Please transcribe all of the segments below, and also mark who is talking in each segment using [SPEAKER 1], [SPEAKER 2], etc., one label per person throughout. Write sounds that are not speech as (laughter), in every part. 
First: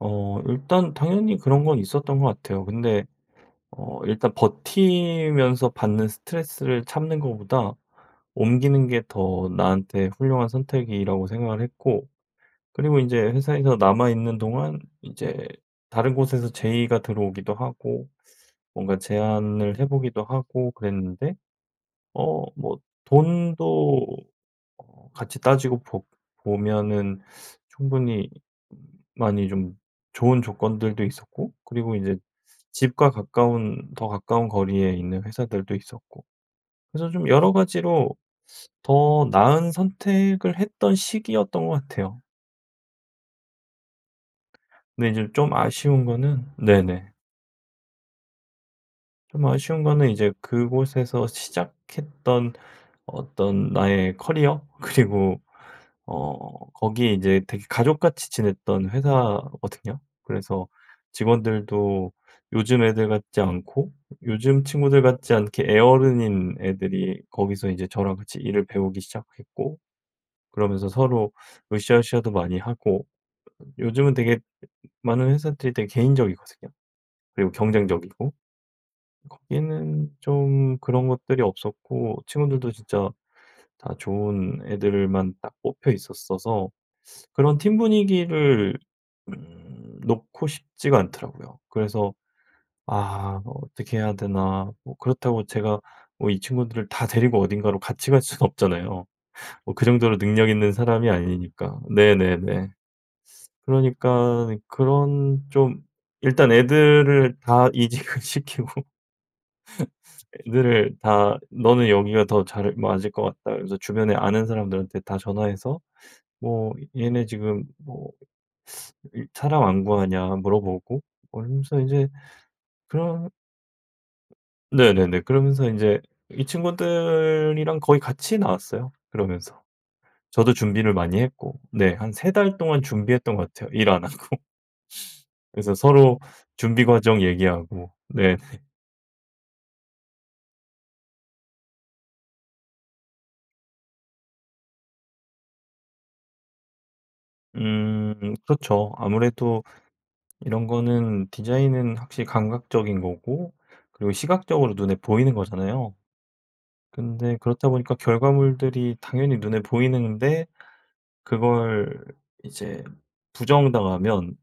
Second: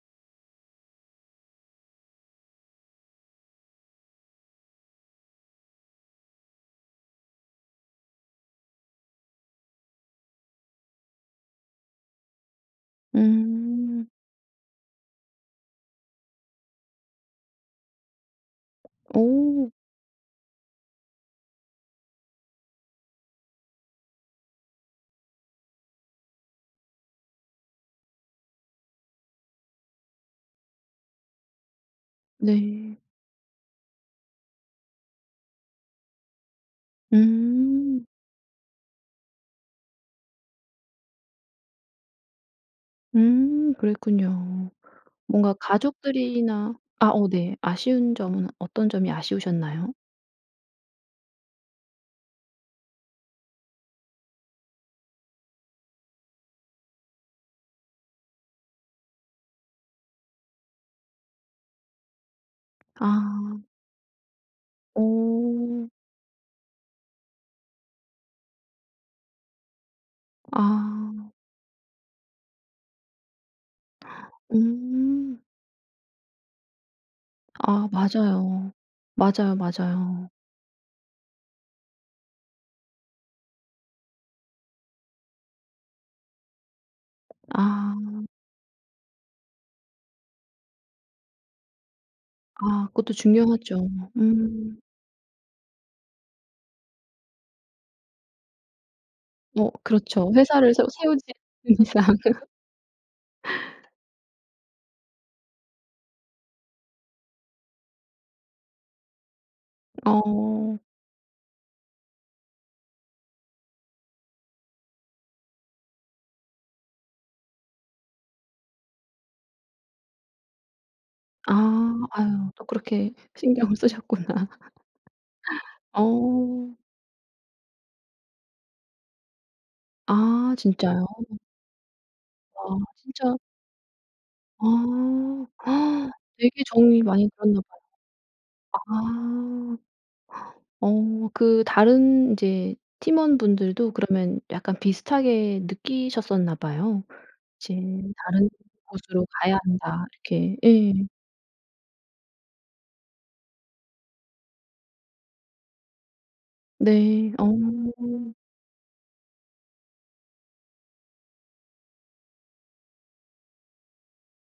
[SPEAKER 1] 어 일단 당연히 그런 건 있었던 것 같아요. 근데 어 일단 버티면서 받는 스트레스를 참는 것보다 옮기는 게 더 나한테 훌륭한 선택이라고 생각을 했고 그리고 인제 회사에서
[SPEAKER 2] 음.
[SPEAKER 1] 남아 있는 동안 이제 다른 곳에서 제의가 들어오기도 하고 뭔가
[SPEAKER 2] 오.
[SPEAKER 1] 제안을 해 보기도 하고 그랬는데 어 뭐 돈도 어 같이 따지고 보 보면은 충분히 많이 좀 좋은 조건들도 있었고 그리고 이제
[SPEAKER 2] 네.
[SPEAKER 1] 집과 가까운 더 가까운 거리에 있는 회사들도 있었고 그래서 좀 여러
[SPEAKER 2] 음.
[SPEAKER 1] 가지로 더 나은 선택을 했던 시기였던 것 같아요.
[SPEAKER 2] 음 그랬군요.
[SPEAKER 1] 근데 인제 쫌
[SPEAKER 2] 뭔가
[SPEAKER 1] 아쉬운 거는
[SPEAKER 2] 가족들이나 아
[SPEAKER 1] 네네.
[SPEAKER 2] 어 네 아쉬운 점은 어떤 점이
[SPEAKER 1] 좀 아쉬운
[SPEAKER 2] 아쉬우셨나요?
[SPEAKER 1] 거는 이제 그곳에서 시작했던 어떤 나의 커리어 그리고 어 거기 이제 되게 가족같이 지냈던 회사거든요. 그래서 직원들도 요즘 애들 같지
[SPEAKER 2] 아.
[SPEAKER 1] 않고 요즘 친구들 같지 않게
[SPEAKER 2] 어.
[SPEAKER 1] 애어른인 애들이 거기서 이제 저랑 같이 일을 배우기 시작했고 그러면서
[SPEAKER 2] 아.
[SPEAKER 1] 서로 으싸으싸도 많이 하고. 요즘은 되게 많은
[SPEAKER 2] 음.
[SPEAKER 1] 회사들이 되게 개인적이거든요, 그리고
[SPEAKER 2] 아
[SPEAKER 1] 경쟁적이고.
[SPEAKER 2] 맞아요. 맞아요,
[SPEAKER 1] 거기는
[SPEAKER 2] 맞아요.
[SPEAKER 1] 좀 그런 것들이 없었고 친구들도 진짜 다 좋은 애들을 만 딱 뽑혀 있었어서 그런 팀
[SPEAKER 2] 아.
[SPEAKER 1] 분위기를 음 놓고 싶지가 않더라고요. 그래서
[SPEAKER 2] 아 그것도
[SPEAKER 1] 아
[SPEAKER 2] 중요하죠.
[SPEAKER 1] 어떻게 해야 되나
[SPEAKER 2] 음.
[SPEAKER 1] 뭐 그렇다고 제가 뭐 이 친구들을 다 데리고 어딘가로 같이 갈 순 없잖아요,
[SPEAKER 2] 어
[SPEAKER 1] 뭐 그 정도로
[SPEAKER 2] 그렇죠,
[SPEAKER 1] 능력 있는
[SPEAKER 2] 회사를 새로
[SPEAKER 1] 사람이
[SPEAKER 2] 세우지 않는
[SPEAKER 1] 아니니까.
[SPEAKER 2] 이상.
[SPEAKER 1] 네네네.
[SPEAKER 2] (laughs)
[SPEAKER 1] 그러니깐 그런 좀 일단 애들을 다 이직을 시키고
[SPEAKER 2] 어.
[SPEAKER 1] 애들을 다 "너는 여기가 더 잘 맞을 것 같다." 그러면서 주변에 아는 사람들한테 다 전화해서 뭐 얘네 지금 뭐 일 사람 안 구하냐 물어보고 뭐
[SPEAKER 2] 아
[SPEAKER 1] 이러면서 인제
[SPEAKER 2] 아유 또 그렇게
[SPEAKER 1] 그런
[SPEAKER 2] 신경을 쓰셨구나.
[SPEAKER 1] 네네네. 그러면서
[SPEAKER 2] (laughs)
[SPEAKER 1] 인제
[SPEAKER 2] 어.
[SPEAKER 1] 이 친구들이랑 거의 같이 나왔어요, 그러면서. 저도
[SPEAKER 2] 아
[SPEAKER 1] 준비를
[SPEAKER 2] 진짜요?
[SPEAKER 1] 많이 했고 네 한 3 달
[SPEAKER 2] 아
[SPEAKER 1] 동안 준비했던
[SPEAKER 2] 진짜
[SPEAKER 1] 것 같아요, 일 안 하고.
[SPEAKER 2] 아
[SPEAKER 1] 그래서 서로
[SPEAKER 2] (gasps) 되게
[SPEAKER 1] 준비
[SPEAKER 2] 정이
[SPEAKER 1] 과정
[SPEAKER 2] 많이 들었나 봐요.
[SPEAKER 1] 얘기하고 네네.
[SPEAKER 2] 아. 어 그 다른 이제 팀원분들도 그러면 약간 비슷하게 느끼셨었나 봐요. '이제
[SPEAKER 1] 음
[SPEAKER 2] 다른
[SPEAKER 1] 그쵸.
[SPEAKER 2] 곳으로 가야
[SPEAKER 1] 아무래도
[SPEAKER 2] 한다.' 이렇게.
[SPEAKER 1] 이런
[SPEAKER 2] 예.
[SPEAKER 1] 거는 디자인은 확실히 감각적인 거고 그리고 시각적으로 눈에 보이는 거잖아요.
[SPEAKER 2] 네.
[SPEAKER 1] 근데
[SPEAKER 2] 어.
[SPEAKER 1] 그렇다 보니까 결과물들이 당연히 눈에 보이는데 그걸 이제 부정당하면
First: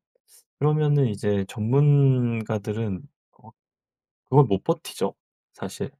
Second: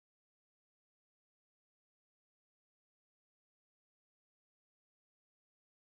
[SPEAKER 1] 그러면은 이제 전문가들은 어 그걸 못 버티죠, 사실.